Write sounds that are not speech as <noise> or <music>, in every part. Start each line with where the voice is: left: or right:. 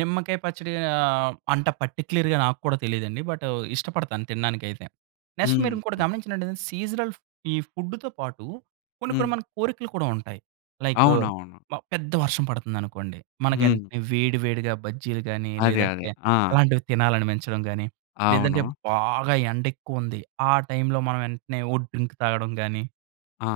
right: నిమ్మకాయ పచ్చడి ఆహ్, అంత పార్టిక్యులర్‌గా నాక్కూడా తెలీదండి. బటు ఇష్టపడతాను తిండానికైతే. నెక్స్ట్ మీరు ఇంకోటి
left: ఉహూ.
right: గమనించినట్టయితె, సీజనల్ ఈ ఫుడ్‌తో పాటు కొన్ని, కొన్ని
left: హ్మ్.
right: మనకు కోరికలు కూడా ఉంటాయి. లైకు
left: అవునవును.
right: మ పెద్ద వర్షం పడుతుందనుకోండి,
left: హ్మ్.
right: మనకేంటనే వేడి, వేడిగా బజ్జీలు గాని,
left: అదే, అదే.
right: లేదంటే
left: ఆ!
right: అలాంటివి తినాలనిపించటం గాని, లేదంటే
left: అవును.
right: బాగా ఎండ ఎక్కువ ఉంది, ఆ టైం‌లో మనం వెంటనే ఓహ్! డ్రింక్ తాగడం గాని
left: ఆ!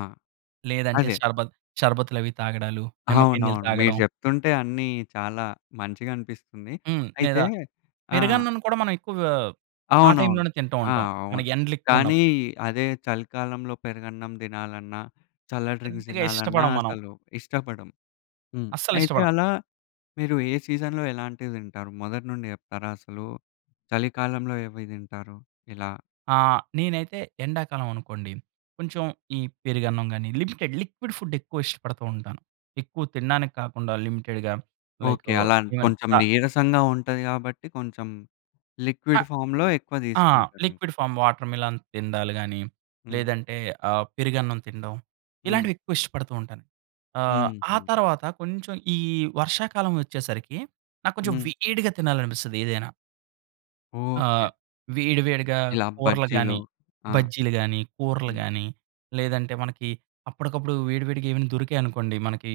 right: లేదంటే
left: అదే.
right: షర్బత్ షర్బతులు అవి తాగడాలు, నిమ్మకాయ నీళ్ళు
left: అవునవును. మీరు
right: తాగడం.
left: చెప్తుంటే అన్నీ చాలా మంచిగనిపిస్తుంది.
right: హ్మ్.
left: అయితే
right: లేదా
left: ఆ!
right: పెరుగన్నాని కూడా మనం ఎక్కువగా, ఆ
left: అవునవును.
right: టైంలోనే తింటూ
left: ఆ!
right: ఉంటాం.
left: అవును.
right: మనకు ఎండలు ఎక్కువ
left: కానీ,
right: ఉన్నప్పు
left: అదే చలికాలంలో పెరుగన్నం తినాలన్నా, చల్ల డ్రింక్స్
right: పెద్దగా
left: తినాలన్నా
right: ఇష్టపడం మనం.
left: అసలు ఇష్టపడం. హ్మ్.
right: అస్సలు
left: అయితే
right: ఇష్టపడం.
left: అలా మీరు ఏ సీజన్‌లో ఎలాంటివి తింటారు? మొదటి నుండి చెప్తారా? అసలు చలికాలంలో ఏవేవి తింటారు? ఇలా?
right: ఆ! నేనైతే ఎండాకాలం అనుకోండి, కొంచెం ఈ పెరుగన్నం గాని లిమిటెడ్ లిక్విడ్ ఫుడ్ ఎక్కువ ఇష్టపడుతూ ఉంటాను. ఎక్కువ తిండానికి కాకుండా, లిమిటెడ్‌గా
left: ఓకే.
right: లైకు
left: అలానే
right: ఈవెన్
left: కొంచెం
right: తా
left: నీరసంగా ఉంటది కాబట్టి, కొంచెం
right: అ
left: లిక్విడ్ ఫార్మ్‌లో ఎక్కువ
right: ఆ!
left: తీసుకుంటారు ఇంకా.
right: లిక్విడ్ ఫార్మ్ వాటర్‌మెలన్ తిండాలు గాని,
left: హ్మ్.
right: లేదంటే ఆ పెరుగన్నం తిండం.
left: హ్మ్.
right: ఇలాంటివి ఎక్కువ ఇష్టపడుతూ ఉంటాను. ఆహ్, ఆ
left: హుహు.
right: తరువాత కొంచెం ఈ వర్షాకాలం వచ్చేసరికి, నా కొంచెం
left: హ్మ్.
right: వేడిగా తినాలనిపిస్తది ఏదైనా. ఆ
left: ఓకే.
right: వేడివేడిగా
left: ఇలా
right: కూరలు
left: బజ్జీలు.
right: గాని,
left: ఆ!
right: బజ్జీలు గాని, కూరలు
left: హ్మ్.
right: గాని లేదంటే మనకి అప్పడికప్పుడు వేడి, వేడిగా ఏవైనా దొరికాయి అనుకోండి. మనకి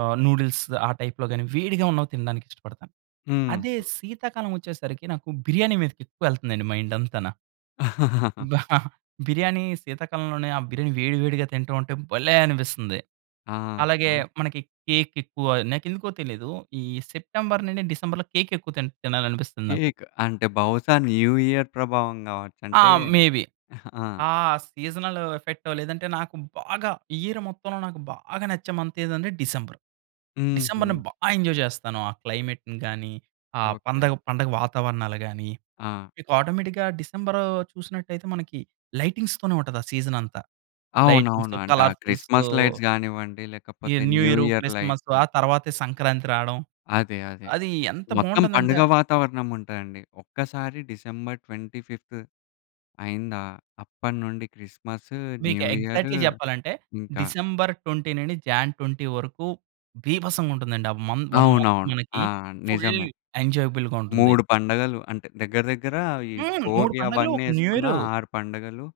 right: ఆహ్, నూడిల్స్ ఆ టైప్‌లో‌గాని, వేడిగా ఉన్నవి తిండానికి ఇష్టపడతాను. అదే
left: ఉహూ.
right: శీతాకాలం వచ్చేసరికి, నాకు బిర్యానీ మీదకి ఎక్కువ యెళ్తుందండి మైండ్ అంతనా.
left: <laughs>
right: <chuckles> బిర్యానీ శీతాకాలంలోనే ఆ బిర్యానీ వేడి, వేడిగా తింటా ఉంటే భలే అనిపిస్తుంది. అలాగే
left: ఆహా!
right: మనకి కేక్ ఎక్కువ నాకెందుకో తెలీదు ఈ సెప్టెంబర్ నుండి డిసెంబర్‌లో కేక్ ఎక్కువ తిన్ తినాలనిపిస్తుంది నాకు.
left: కేక్. అంటే, బహుశా న్యూ ఇయర్ ప్రభావం కావచ్చు
right: ఆ!
left: అంటే
right: మేబీ.
left: <chuckles> ఆ!
right: ఆ సీజనల్ ఎఫెక్టో లేదంటే, నాకు బాగా ఇయర్ మొత్తంలో నాకు బాగా నచ్చే మంత్ ఏందంటే డిసెంబర్. డిసెంబర్‌ని
left: హుహు.
right: బా ఎంజాయ్ చేస్తాను. ఆ క్లైమెట్‌ని గానీ, ఆ
left: ఓకే.
right: పందగ పండగ వాతావరణాలు గానీ,
left: ఆ!
right: మీకు ఆటోమేటిక్‌గా డిసెంబరు చూసినట్టయితే, మనకి లైటింగ్స్‌తోనే ఉంటది ఆ సీజన్ అంతా.
left: అవునవును.
right: లైటింగ్స్‌‌తో,
left: అంటే ఆ
right: కలర్ఫుల్స్‌తో
left: క్రిస్మస్ లైట్స్ కానివ్వండి,
right: ఈ
left: లేకపోతే
right: new year,
left: new year
right: Christmas
left: light
right: ఆ తరువాతే సంక్రాంతి రాడం.
left: అదే, అదే.
right: అది ఎంత
left: మొత్తం
right: బావుంటుందంటే
left: పండుగ వాతావరణం ఉంటాయండి. ఒక్కసారి డిసెంబర్ 25థ్ అయిందా, అప్పడనుండి క్రిస్మసు,
right: మీకు
left: న్యూ ఇయరు
right: ఎగ్జాక్ట్‌లీ చెప్పాలంటే,
left: ఇంకా
right: డిసెంబర్ 20 నుండి జాన్ 20 వరకు బీభసంగా ఉంటుందండి. ఆ మం 1 మంత్
left: అవునవును. ఆ!
right: మనకి, ఫుల్
left: నిజమే.
right: ఎంజాయబుల్‌గా ఉంటుంది.
left: 3 పండగలు అంటే, దగ్గర దగ్గర ఈ
right: హ్మ్. 3
left: భోగి
right: పండగలు,
left: అవన్నీ
right: ఒక
left: యెసుకున్న
right: న్యూయరు.
left: 6 పండగలు.